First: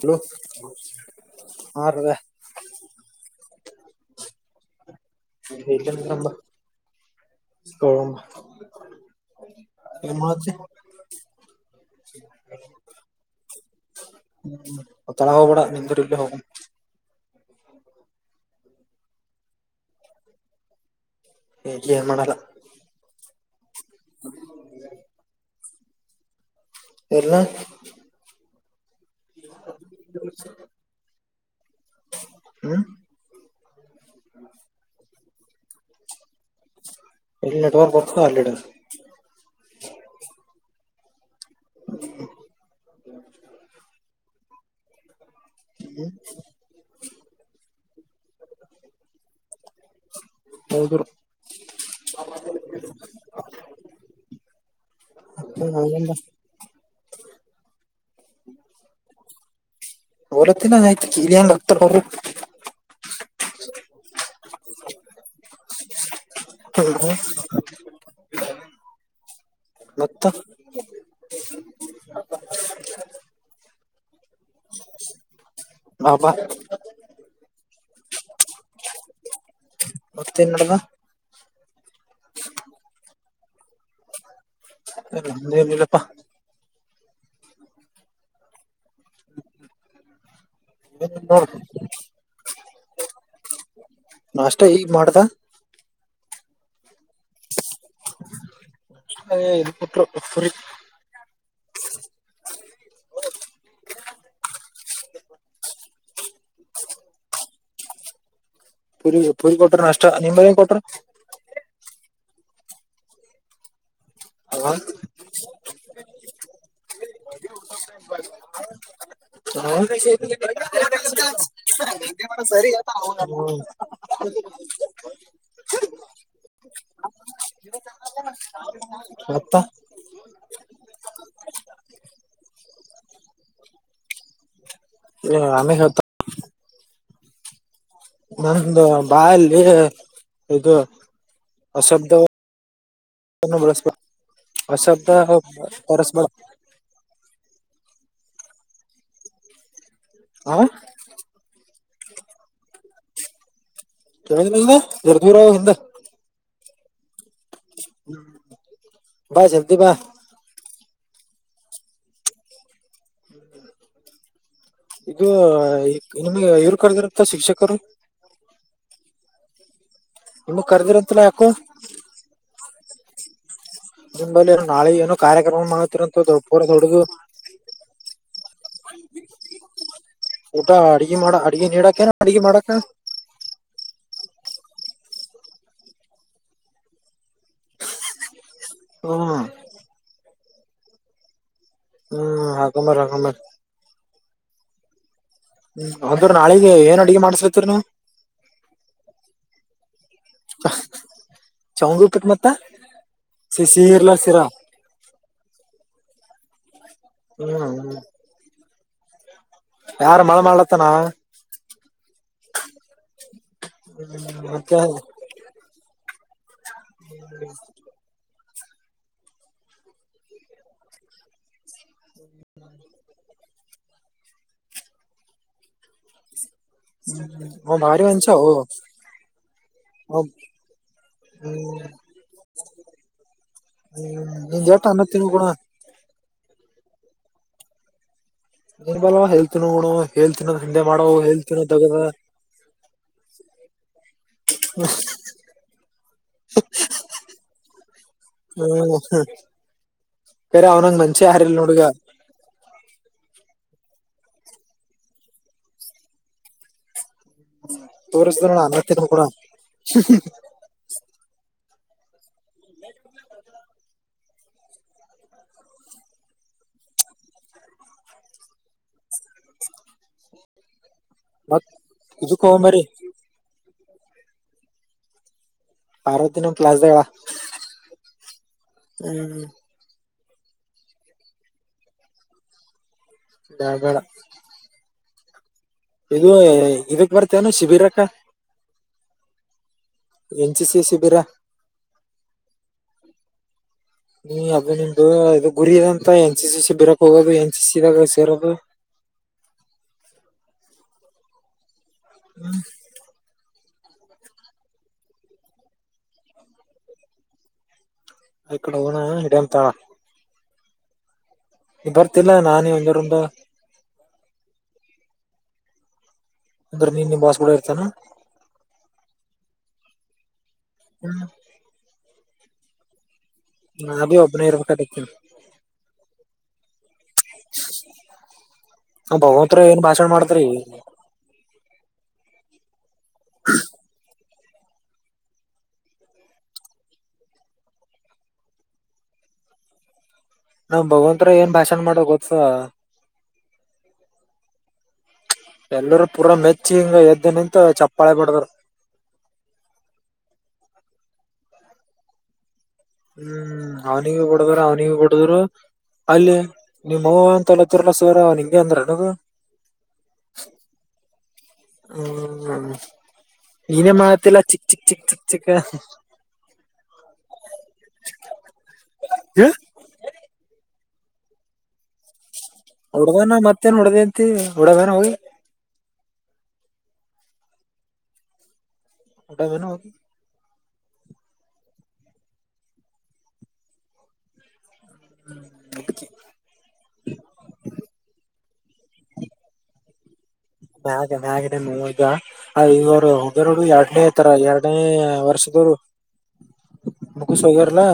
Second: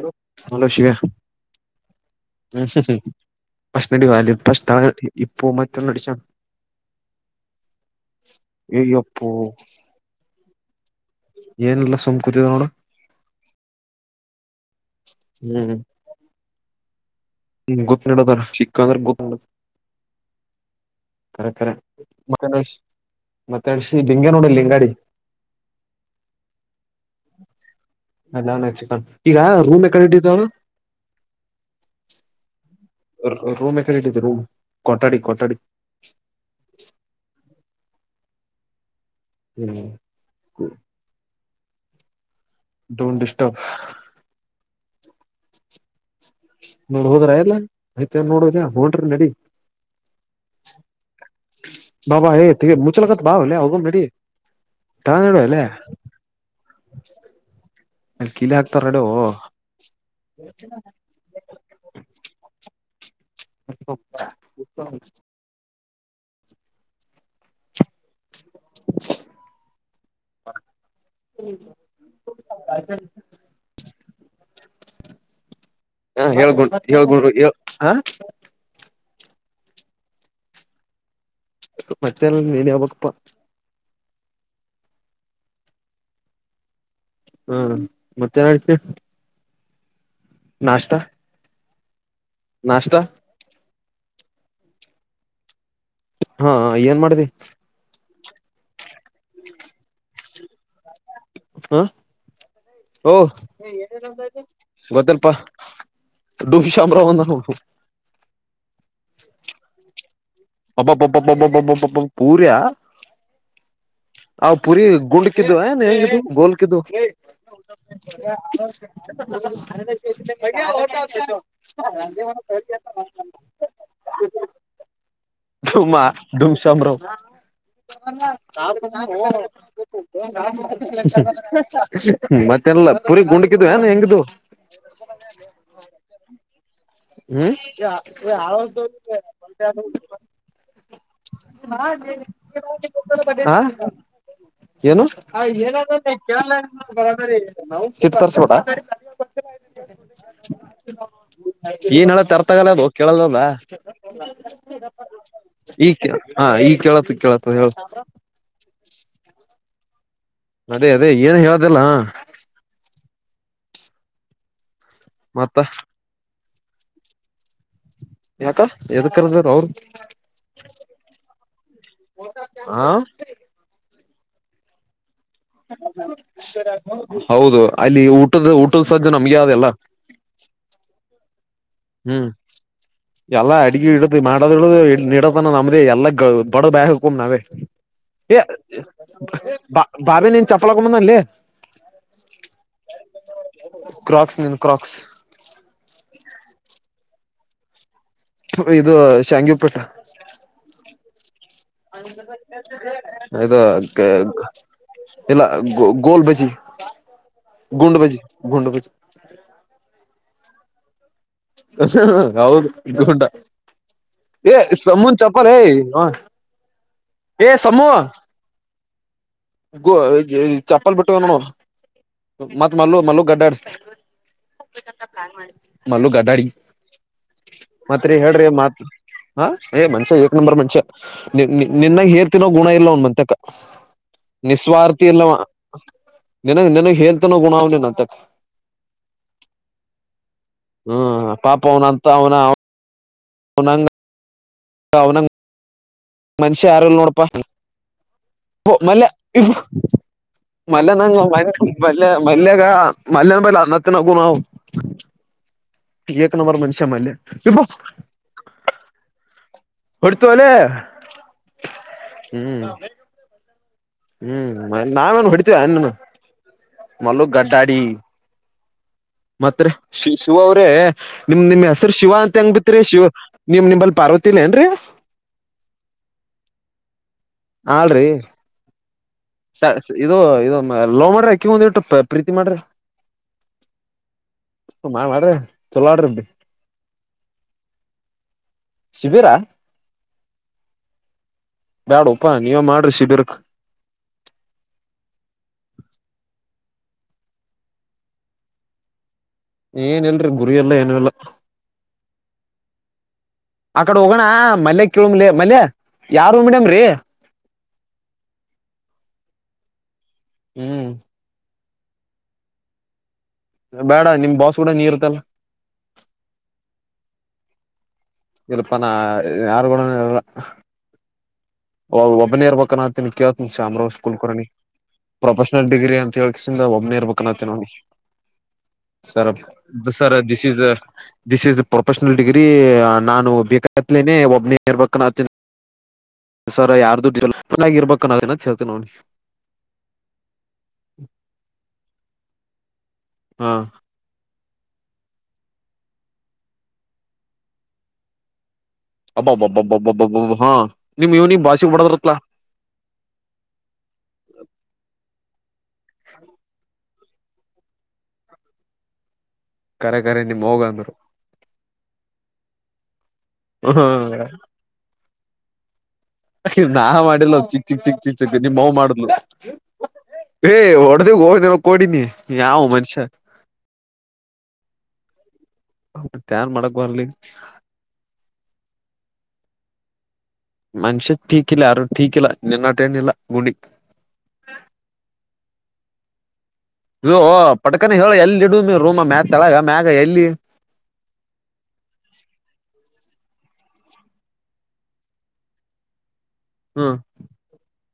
Hello hello ಶಗ ಹ ಹಾ ರವ್ಯಾ ಭಶಣ ಅಡಿ ಅಲ್ಲ ಭ ಇಪ್ಪ ಮತ್ತೊಂದು ಅಡಚ ಕ ಎ ಮಾಡ ಏನಲ್ಲ ಸುಮ್ ಕೂತಿದೆ ನೋಡ ಹ್ಮ ಹ ತಳಾವೋಗ ಬಡ ನಿಿಧರಲೆ ಹೋಗ ಹ್ಮ್ ಗೊತ್ ನಡದಾರ ಚಿಕ್ಕ ಅಂದ್ರ ಗೊತ್ಡದು ಕರೆ ಕರೆ ಏನ್ ಮಾಡಲ್ಲ ಮತ್ತೆ ಮತ್ತೆ ಅಳ್ಸ ಡಿಂಗಗೆ ನೋಡಿ ಲಿಂಗಡಿ ಎರ್ಲ್ಲ ಅಲ್ಲ ಈಗ ರೂಮ್ ಎಕಡೆ ಇಟ್ಟಿದ್ದಾವ ಹ್ಮ್ ರೂಮ್ ಎ ರೂಮ ಕೊಠಾಡಿ ಕೊಠಡಿ ನೆಟ್ವರ್ಕ್ ಬತ ಅರ್ ಹ್ಮ್ ಹ ಡೂಂಡ ಇಷ್ಟ ಹ್ಮ ನೋಡ್ ಹೋದ್ರ ಎಲ್ಲ ಆಯ್ತ ನೋಡದ ನೋಡ್ರಿ ನಡಿ ಹೌದು ಬಬಾ ಮುಚೆಲಗತ್ ಭಾವ ಹೊಲ್ಲ ಹೋಗ ರೆಡಿ ತರ ನಡುುವ ಅಲ್ಲೇ ಅಲ್ಲಿ ಕೀಲಿ ಹಾಕ್ತಾರ ನಡು ಬಲತ್ತ ನ ನತಿ ಕಲ್ಲಿನ್ಕ್ತ ಬ [inaudible] ಹೌ [inaudible] ಹ ಬಾಬಾ ಹೇಳ್ಂ ಹೇಳ್ೊಂಡರು ಹ ಮತ್ತೇನ್ ಮಾಡಡುವ ಮತ್ತೆಲ್ಲ ನೀಡಿ ಹೋಗಬೇಕಪ್ಪಾ ಏನ ಇಲ್ಲಪ್ಪಾ ಹಾ ಮತ್ತೆ ಯಾಕೆ ಹ್ಮ ನಾಶ್ತಾ ಮಾಡದಾ ಹಾ ಏನ್ ಮಾಡ್ದಿ ಅದ ಇದು ಕೊಟ್ಟ ಸರಿ ಹ್ಮ ಓ ಗೊತ್ತಲ್ಪಾ ದುಫಿ ಶಾಮ ರವ ನು ಪುರಿ ಪುರಿ ಕೊಟ್ರೆ ನಷ್ಟ ಪಬ್ಬ್ಬ್ ಪೂರ್ಯ ಆ್ ಪುರಿ ಗುಂಡ ಕಿದ್ದ ಏನ್ ಹೆಂಗಿದ್ದು ಗೋಲ್ ಕಿದ್ದು [unintelligible] [unintelligible] ತರಿ ಅ ಹ ಧೂಮಾ ಧೂಮಸ್ರಮ ಮತ್ತ ಮತ್ತೆಲ್ಲ ಪುರಿ ಗುಂಡಗಿದ್ ಏನ್ ಹೆಂಗ್ದು ಏ ಅಮಷತ ಹ್ಮ್ ಆಳ ದ ಬಾಯಲ್ಲಿ ಬ ಇದು ಅಶಬ್ದವನ್ನು [unintelligible] ಹಾ ಬಳಸ್ಬೇಡ ಏನು ಅಶಬ್ದ ಏನ ತರಸ್ಬೇಡ ಬರ ನಾವು ತರ್ಬವಿ ಹಾ ಆ ಈಏನ್ಲ್ಲ ತರ್ತಾಗಲ್ಲ ಅದು ಕೇಳಲ್ದ ಕೇಳಿದ್ರಲ್ಲ ಜರ ದೂರ ಈ ಹ ಈ ಕೇಳತು ಕೇಳತ್ ಹೇಳ ಬಾಯ ಜಲ್ಡಿ ಬಾ ಅದೇ ಅದೇ ಏನು ಹೇಳೋದಲ್ಲ ಇದು ಮತ್ತ ನಿಮಗೆ ಇವರು ಕರೆದಿರತ್ತ ಶಿಕ್ಷಕರು ಯಾಕ ಎದ ಕರ್ದ ಅವರು ನಿಮ್ಮ ಕರ್ದಿರಂತಲ್ಲ ಯಾಕು ಹ ನಿಂಬಲ್ಲಿ ನಾಳೆ ಏನ ಹೌದು ಅಲ್ಲಿ ಊಟದ ಊಟದ ಸದ್ದು ನಮ್ಗೆ ಯಾವ್ದಲ್ಲ ಟಾ ಹ್ಮ್ ಎಲ್ಲಾ ಅಡಗ ಇಡ ಮಾಡದ ನಡತನ ನಮ್ದೇ ಎಲ್ಲ ಬಡ ಬಾಯ ಹಕೊ ನಾವೇ ಹ್ಮ್ ಬಾ ಬಾಬಿ ನೀನು ಚಪ್ಪಲ ಕಮ್ಮಂದಲ್ಲೇ ಹ್ಮ್ ಹಾಗಗಮಾರ ಹಗಮರ್ ಕ್ರಾಕ್ಸ್ ನನು ಕ್ರಾಕ್ಸ್ ಅಡುಗೆ ಮಾಡ್ತ್ರ್ನು ಇದು ಶಾಂಗಿಪೇಟ್ಟ ಚವಂಗಿ ಉಪ್ಪಿಟ್ ಮತ್ತ ಇದು ಸಿಹಿ ಇರ್ಲ ಸಿರಾ ಇಲ್ಲ ಗ ಗೋಲ್ ಬಜಿ ಗುಂಡ ಹ್ಮ್ ಬಜಿ ಗುಂಡಬಜಿ ಯಾರ ಮಳೆ ಮಾಡ್ಲತ್ತನ ಹೌದುಟ ಹ್ಮ್ ಏ ಮತ್ತೆ ಸಮಮ್ಮುನ್ ಚಪ್ಪಲ್ ಏ ಏ ಸಮೂಹ ಚಪ್ಪಲ್ ಬಿಟ್ಟ ನೋ ಮತ್ತ ಮಲ್ಲ ಮಲ್ಲ ಗಡ್ಡಾಡಿ ಮಲ್ಲು ಗಡ್ಡಾಡಿ ಹ ಭಾರಿ ಮತ್ರಿ ಅಸ ಹೇಳ್ರಿ ಮಾತ್ ಹ ಏ ಮನ್ಷ್ಯ ಏಕ್ ನಂಬರ್ ಮನ್ಷ್ಯ ನಿನ್ನಾಗ ಹೇರ್ತನೋ ಗುಣ ಇಲ್ಲ ಒನ್ ಮತಕ್ಕ ನಿಂದ ಎಟ್ಟ ಅನ್ನ ನಿಸ್ವಾರ್ಥಿ ಇಲ್ಲ ತಿನ್ನು ಗುಣ ನಿನಗ್ ನನಗ್ ಹೇಳ್ತಾನೋ ಗುಣಾವನ್ ಅಂತಕ್ ಮಾಡ ಹ್ಮ್ ಹೆಲ್ತ್ ಪಾಪ ಏ ತಗದ ಅವನಂತ ಅವನ ಅವನಂಗ ಹಾ [unintelligible] ಮನ್ಷ್ಯ ಯಾರಲ್ ನೋಡಪಾ ಇ ಮೆ ಹ್ಮ್ ಇ [unintelligible] ಬೇರೆ ಅವನಂಗ್ ಮಲ್ಯನಂಗ ಮನ್ಷ್ಯ ಮ ಯಾರಿಲ್ಲ ನೋಡ್ ಈಗ ಮ ಮಲ್ಯಾಗ ಮಲ್ಲಯನ ಅ ಇನ ಗುಣಾವ ನಂಂಬರ್ ಮನುಷ್ಯ ಮಾಡ ತೋರಿಸುದಣ ಮತ್ತಿದ ಕೂಡ ಹೊಡ್ತ ಅಲ ಹ್ಮ್ ಹ್ಮ್ ನಾವೇನು ಹೊುಡತಿೇವ ಇನ್ನನು ಮಲ್ಲುಕ್ ಗಡ್ಡಾಡಿ ಮತ್ರ ಶ ಶಿವ ಅವ್ರೆ ನಿಮ್ ನಿಮ್ ಮತ್ ಹೆಸರು ಶಿವ ಅಂತ ಇದಕ್ ಹೆಂಗ್ ಬಿತ್ರಿ ಹೋಗಂಬರಿ ಶಿವ ನಿಮ್ ನಿಮಲ್ ಪಾರ್ವತಿನ ಏನ್ರೀ ಅರ ದಿನಂ ಪ್ಲಾಸ್ಗಳ ಹಳ್ರಿ ಹ್ಮ್ ಇದು ಇೊ ಲೋ ಮಾಡ್ರಿ ಅಕ್ಕಿ ಮುಂದ್ ಇಟ್ಟು ಪ್ರೀತಿ ಮಾಡ್ರಿ ಬಬಳ ಹ ಮಾ ಮಾಡ್ರೆ ಇದು ಇದಕ್ ಬರ್ತೇನು ಶಿಬಿರಕ್ಕ ಶಿಬಿರ ಎನ್ ಸಿ ಸಿ ಶಿಬಿರ ಬ್ಯಾಡ ಉಪಾ ನೀವ ಮಾಡ್ರಿ ಶಿಬಿರಕ್ ನೀ ಅಬ್ಬ ನಿಮ್ದು ಇದು ಗುರಿ ಇಂತ ಎನ್ ಸಿ ಸಿ ಸಿ ಬಿರಕ್ ಹೋಗೋದು ಎನ್ ಸಿ ಸಿಿದಾಗ ಸೇರೋದು ಏನ್ಲ್ರಿ ಗುರಿಯಲ್ಲ ಏನಲ್ಲ ಹ್ಮ್ ಆ ಕಡೆ ಹೋಗೋಣ ಮಲ್ಲಯ ಕೆಳಮಲೆ ಮಲ್ಲಯ ಯಾರುಮೀಡಮ್ರೀ ಈ ಕಡೆ ಹೋಗಣ ಇಡಂತಾ ಹ್ಮ್ ನೀ ಬರ್ತಿಲ್ಲ ನಾನೀ ಒಬ್ಬರಾನಬಾ ಬೇಡ ನಿಮ್ ಬಾಸ್ ಕೂಡ ನೀರ್ ಇರ್ತ್ತಲ್ಲ ಅಂದ್ರೆ ನೀ ನಿಮ್ಮ್ ಬಾಸ್ ಕೂಡ ಇರ್ತೀಯೇನ. ಇಲ್ಪಾ ನ ಯಾರುಗೂಡನಾರಲ್ಲ [inaudible] ಒಬ್ಬನೇ ಇರಬೇಕಂತೀನಿ ಕೇಳ್ತೀನಿ ಶ್ಯಾಮರಾವ್ ನಾ ಬಿ ಸ್ಕೂಲ್ಕರಣಿ ಒಬ್ಬನೇ ಇರ್ಬೇಕಾಗತೀನಿ ಪ್ರೊಫೆಷನಲ್ ಡಿಗ್ರಿ ಅಂತ ಹೇಳಕಿಸಿಂದ ಒಮ್ಮ್ನ ಇರ್ಬೇಕನತ್ತ ನೋಡಿ ನಾವ್ ಸರ್ ಭಗವಂತರ ಏನ್ ಭಾಷಣ ಸರ್ ಮಾಡ್ತಾರ this is this is pro professional degree ನಾನು ಬೇಕಾಯತ್ಲೇನೆ ಒಬ್ನೇ ಇರ್ಬೇಕಂತೀನಿ. ಸರ ಯಾರ್ದುಡ್ನ್ನಾ [unintelligible] ಗಿರ್ಬೇಕನ್ನನ ಹೇಳ್ತನ ನೋಡಿ. ನಮ್ಮ ಭಗವಂತರ ಏನ್ ಭಾಷಣ ಮಾಡನ ಗೊದ್ಸ ಹ್ಮ್ ಎಲ್ಲರು ಪೂರಾ ಮೆಚ್ಚಿ ಹಿಂಗ ಎದ್ದನಿಂತ ಚಪ್ಪಾಳೆ ಬಡದರು. ಅಬ್ಬಾಬ್ಬಬ್ಬಬ್ಬಬ್ಬಬ್ಬಬ ಹಾ ನಿಮ್ ಇವನಿಂಗ್ ಭಾಷೆ ಬಡದ್ರತ್ತಾಲ್ಲ. ಹ್ಮ್ ಅವನಿಗೂ ಬಡದ್ರ ಅವ್ನಿಗೊ ಬಡದರು ಅಲ್ಲಿ ನಿಮ್ಮ್ವ ಅಂತ [unintelligible] ನಿಂಗೆ ಅಂದ್ರನು ಅದು ಕರೆ ಕರೆ ನಿಮ್ಹೋಗಂದ್ರು ಹ್ಮ್ ನೀನೇ ಹ ಮಾತಿಲ್ಲ ಚಿಕ್ ಚಿಕ್ ಚಿಕ್ ಚಿಕ್ ಚಿಕ್ ನಾ ಮಾಡಿಲ್ಲ ಚಿಕ್ ಚಿಕ್ ಚಿಕ್ ಚಿಕ್ ಚಿಕ್ ನಿಮ್ಮವ್ವ ಮಾಡಿದ್ಲು. ಏ ಹೊಡವೊ ನಿನ್ ಕೊಡಿನಿ. ಹೂಡಾದೆನಾ ಮತ್ತೇನ್ ಹೊಡ್ದಂತಿ ಹೊಡದೇನ ಹೋಗಿ. [unintelligible] ನ್ ಮಾಡಕ್ ಬರ್ಲಿ [unintelligible] ಹೋಗಿ ಮನುಷ್ಯ ಟೀಕಿಲ್ಲ ಅರೂ ಟೀಕಿಲ್ಲ ನಿನ್ನಟೇನಿಲ್ಲ ಗುಡಿ [unintelligible] ಇವೊ ಪಟ್ಕನ ಹೇಳ ಎಲ್ಲಿಡೊಮ ರೂಮ ತಳಗ ಮ್ಯಾಗ ಎಲ್ಲಿ ಮ್ಯಾಗ ಮ್ಯಾಗಡೆನೋದ ಈಗ ಅ ಇವರು ಎರಡು ಎರಡನೇ ತರ ಎರಡನೇ ವರ್ಷದವರು ಹ್ಮ್ ಮುಗುಸ ಹೋಗ್ಯಾರಲ್ಲ.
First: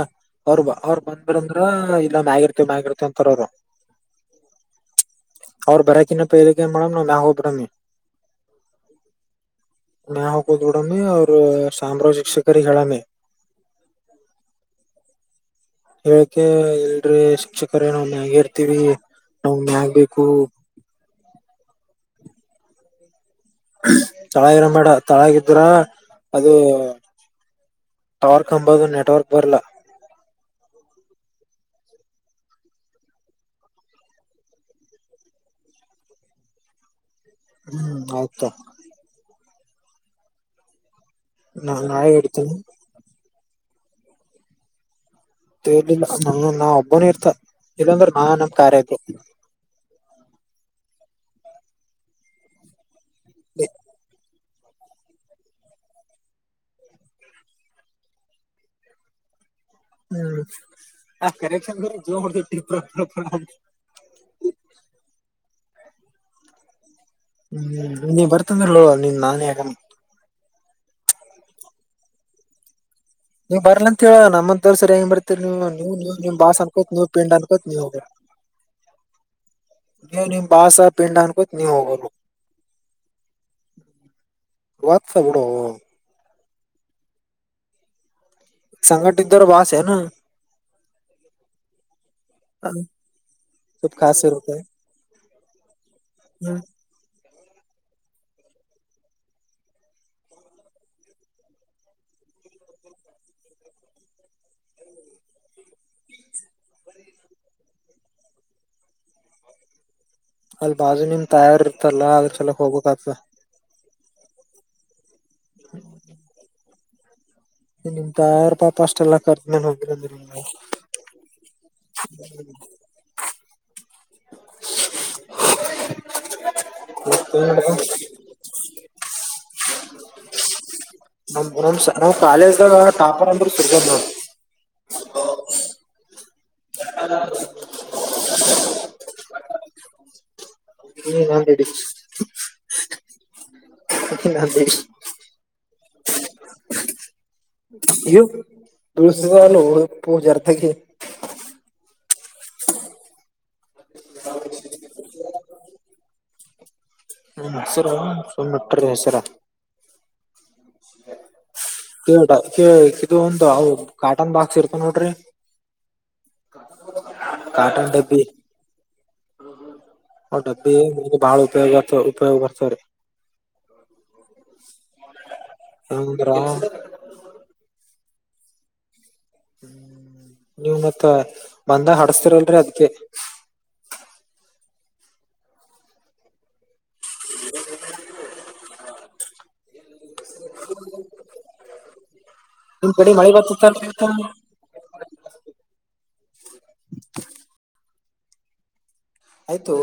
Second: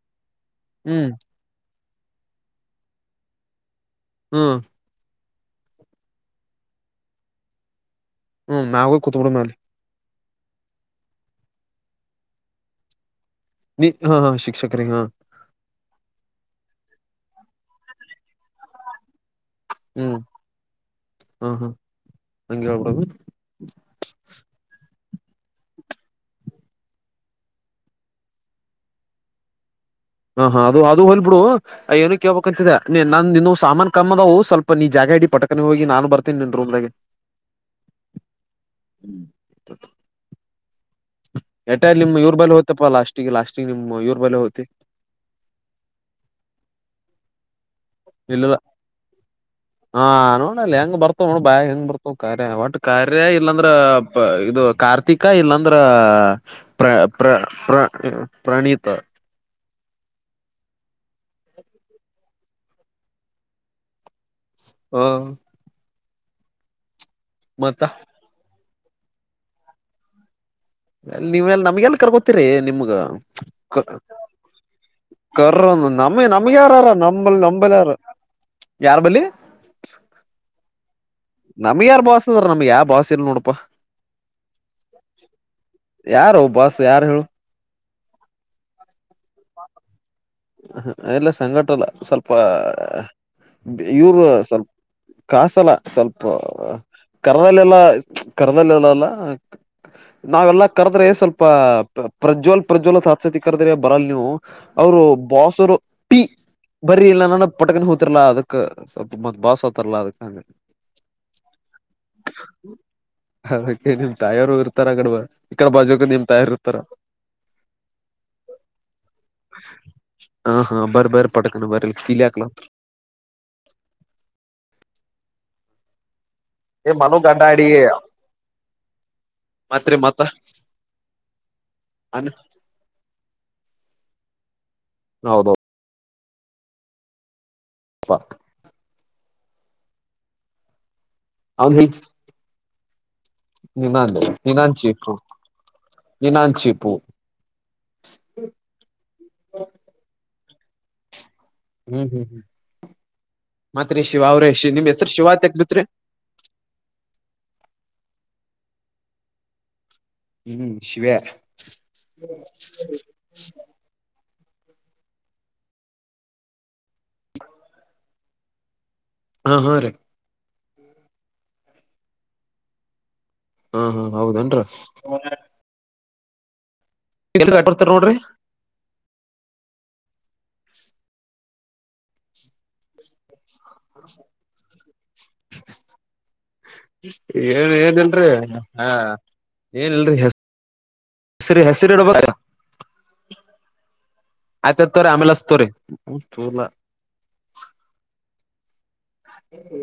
ಅವರು ಬ ಅವ್ರು ಹ್ಮ್ ಬಂದ್ರ ಅಂದ್ರ ಇಲ್ಲ ಮ್ಯಗ ಇರ್ತಿವಿ ಮ್ಯಗ ಇರ್ತಿವ ಅಂತಾರ ಅವರು ಹ್ಮ್ ಅವ್ರು ಬರಾಕಿನ [unintelligible] ಹೋಗಬಿಡಮಿ ಹ್ಮ್ ಮೇಲೆ ಹೋಗಕುತ್ತುಬಿಡಾಮಲ್ಲಿ ಮೇಲಹೋಗಕುಟ್ಟುಬಿಡಮ ಅವರು ಸಾಮ್ರಾಜ್ಯ [unintelligible] ಹೇಳಾನೆ ನೀ ಹಾ ಹಾ ಶಿಕ್ಷಕರೀಗೆ ಹಾ ಹೇಳ್ಕೆ ಇಲ್ರಿ ಶಿಕ್ಷಕರೇ ನಾವ್ ಮಾಗ ಇರ್ತೀವಿ. ನಮಗ್ ಹ್ಮ್ ಮ್ಯಾಗಬೇಕು. ಹಾ ಹಾ ಅಂಗೆ ಹೇಳ್ಬಿಡಾಮ ಹಾ ತಳಗರದ ಬೇಡ ತಳಗಿದ್ರ ಅದು ಟವರ್ ಕಂಬದು ನೆಟ್ವರ್ಕ್ ಬರ್ಲ್ಲ ಹ ಹಾ ಅದು ಅದು ಹೊಗಲ್ ಬಿಡು ಏನ ಕೇಳ್ಬೇಕಕ್ಂತಿದೆ ನೀ ನಾನ್ ನಿನು ಸಾಮಾನನ್ ಕಮ್ಮ ಅದವು ಸ್ವಲ್ಪ ನೀ ಜಾಗ ಇಡಿ ಪಟ್ಟ ನೇ ಹೋಗಿ ನಾನು ಬರ್ತನಿ ನಿನ್ ರೋಮ್ನಗೆ ಹ್ಮ್ ಆಯ್ತಾ ನಾ ಎಟಲಿ ನಾಳೆ ನಿಮ್ ಇವ್ರ ಬಳಿ ಇಡ್ತೀನಿ ಹೋತಪ್ಪ ಅಲ್ಲ ಲಾಷ್ಟಿಗೆ ಲಾಸ್ [unintelligible] ನಿಮ ಇವರ್ ಬಲಿ ಹೊತ್ತಿ ತಿರ್ಲಿಲ್ಲ ನನ್ನ ನಾ ಒಬ್ಬನ ಇರ್ತ ಇಲ್ಲಾಂದ್ರ ನಾ ನಮ ಇಲ್ಲಲ್ಲ ಕಾರ್ಯ [unintelligible] ನಲ್ಲಿ ಹೆಂಗ ಬರ್ತವ ನೋ ಬ್ಯಾಗ ಹೆಂಗ ಬರ್ತವ ಕಾರ್ಯ ಬಟ್ ಕಾರ್ಯ ಇಲ್ಲಾಂದ್ರ ಇದು ಕಾರ್ತಿಕ ಇಲ್ಲಾಂದ್ರ ಪ್ರ ಪ್ರ ಪ್ರ ಪ್ರಣೀತ್. ಹ್ಮ್ ಆ ಕರೆಕ್ಷನ್ ಜೀವ ಪ್ರ ಪ್ರ ಪ್ರ ಅಂತ. ಹ್ಮ ಹ್ಮ್ ನೀ ಬರ್ತಂದ್ರ ನಿನ್ ನಾನೇ ಯಗ ಎ ನೀವೆಲ್ಲ ನಮ್ಗೆ ಎಲ್ಲ ಕರ್ಕೊತೀರಿ ನಿಮ್ಗ. ನೀವ್ ಬರ್ಲ ಅಂತ ಹೇಳ ನಮ್ಮಂದವ್ ಸರಿ ಹೆ ಬರ್ತೀರಿ ನೀವು ಕರ್ರ ನೀವವು ನೀವು ನಮ ನಿಮ್ ನಮ್ಗ ಬಾಸ್ ಯಾರಾರ ಅನ್ಕೋತ್ ನೀವು ನಮ ಪಿಂಡ್ ಅನ್ಕೋತ್ ನಂಬಲ್ ನೀವ್ ಯಾರ ಹೋಗ್ರಿ ಯಾರ್ ನೀವ್ ನೀಮ್ ಬಸಾ ನಮ್ ಯಾರ ಬಾಸದರ ನಮ್ಗೆ ಯಾವ ಬಾಸ್ ಇಲ್ ನೋಡಪಾ. ಗೊತ್ ಬಿಡೋ. ಬಸ್ ಯಾರು ಹೇಳು. ಸಂಗಟಿದ್ದರ್ ಬಾಸೆನ. ಹ ಎಲ್ಲ ಸಂಗಟಲ್ಲ ಸ್ವಲ್ಪ ಸ್ವಲ್ಪ ಕಾಸ ಇವರು ಇರುತ್ತೆ ಸ್ವಲ್ಪ ಕಾಸಲ ಸ್ವಲ್ಪ ಹ್ಮ್ ಕರದಲ್ಲ ಎಲ್ಲಾ ಕರದಲ್ಲ ಎಲ್ಲ ಅಲ್ಲ ನಾವೆಲ್ಲಾ ಕರದ್ರೆ ಸ್ವಲ್ಪ ಪ್ರಜ್ವಲ್ ಪ್ರಜ್ವಲತ್ತ್ಸತಿ ಕರ್ದ್ರೆ ಬರಲ್ ನೀವು ಅವರು ಬಾಸ್ರು ಪಿ ಬರೀ ಇಲ್ಲ ನಾನ ಪಟಕನ ಹೋಗತಿರ್ಲಾ ಅದಕ್ ಸ್ವಲ್ಪ ಮ ಬಾಸ್ ಹತಾರಲಾ ಅದಕ್. ಹಂಗ ಅಲ್ ಬಾಜು ನಿಮ್ ತಯಾರಿ ಇರ್ತಲ್ಲ ಅದ ಚಲೋಕ್ ಹೋಗ್ಕ್ತ. ಅದಕ್ಕೆ ನಿಮ್ ತಯಾರು ಇರ್ತಾರ ಅಂಗಡ ಈಕಡ ಬಾಜಕ ನಿಮ್ ತಯಾರು ಇರ್ತಾರ. ನಿಮ್ ತಯಾರ ಪಾಪ ಅಷ್ಟೆಲ್ಲಾ ಕರ್ದ ಮೇನ್ ಹೋಗಿಂದ್ರಿ. ಹಾ ಹಾ ಬರ್ ಬರ ಪಡಕಣ ಬರಲ್ಲ ಕಲಕ್ಲ. [inaudible] ಏ ಮನು ಗಡಾಡ ಮತ್ತೇನ್ರ ಮತ್ರಿ ಮತ್ತ. ನಮ ನಮ್ ನಾವ್ ಕಾಲೇಜ್ದ್ಗ ಟಾಪರ್ ಅಂದ್ರರು ಸಿರ್ಗ. ಹೌದೌದು. ಹ್ಮ ವಾಕ್ ಹ್ಮ ನಂದಡಿ. ನಿನಂದು ನಿನಂಚಿ ಪು ನಿನಂಚಿ ಪೂ. ಇವು ತಳಸ ಪ ಜಾರತ. ಹ್ಮ್ ಹ್ಮ್ ಹ್ಮ್ ಮತ್ರಿ ಶಿವ ಅವ್ರ ನಿಮ್ ಹೆಸರು ಶಿವ ತಗದತ್ರಿ. [inaudible] ನನ್ ಹೆಸರು [unintelligible] ಹ್ಮ್ ಶಿವ್ಯಾ ಕೆಟ ಕು ಒಂತ ಕಾ ಕಾಟನ್ ಬಾಕ್ಸ್ ಇರ್ತ ನೋಡ್ರಿ ಕಾಟನ್ ಡಬ್ಬಿ‌. ಹಾ ಹಾ ರೀ. ಡಬ್ಬಿ ಬಹಳ ಉಪಯ ಉಪಯೋಗ ಬರ್ತಾರೆ ರೀ. ಹಾ ಹಾ ಹೌದೇನ್ರಿ ಅಂದ್ರ. ಹ [inaudible] ಹ್ಮ ನೀವ್ ಮತ್ತ ಬಂದಾಗ ಹಡಸ್ತಿರಲ್ರಿ ಅದ್ಕ. ಹ ಏನ್ ಏನ ಇಲ್ರಿ ಹಾ ಏನ ಇಲ್ರಿ ಹೆಸ ಇ ಕಡೆ ಮಾಡಳಿ ಬತ ಆಯ್ತ ತೋರ ಆಮೇಲೆತುರಿ ತಲ. ಆಯ್ತು.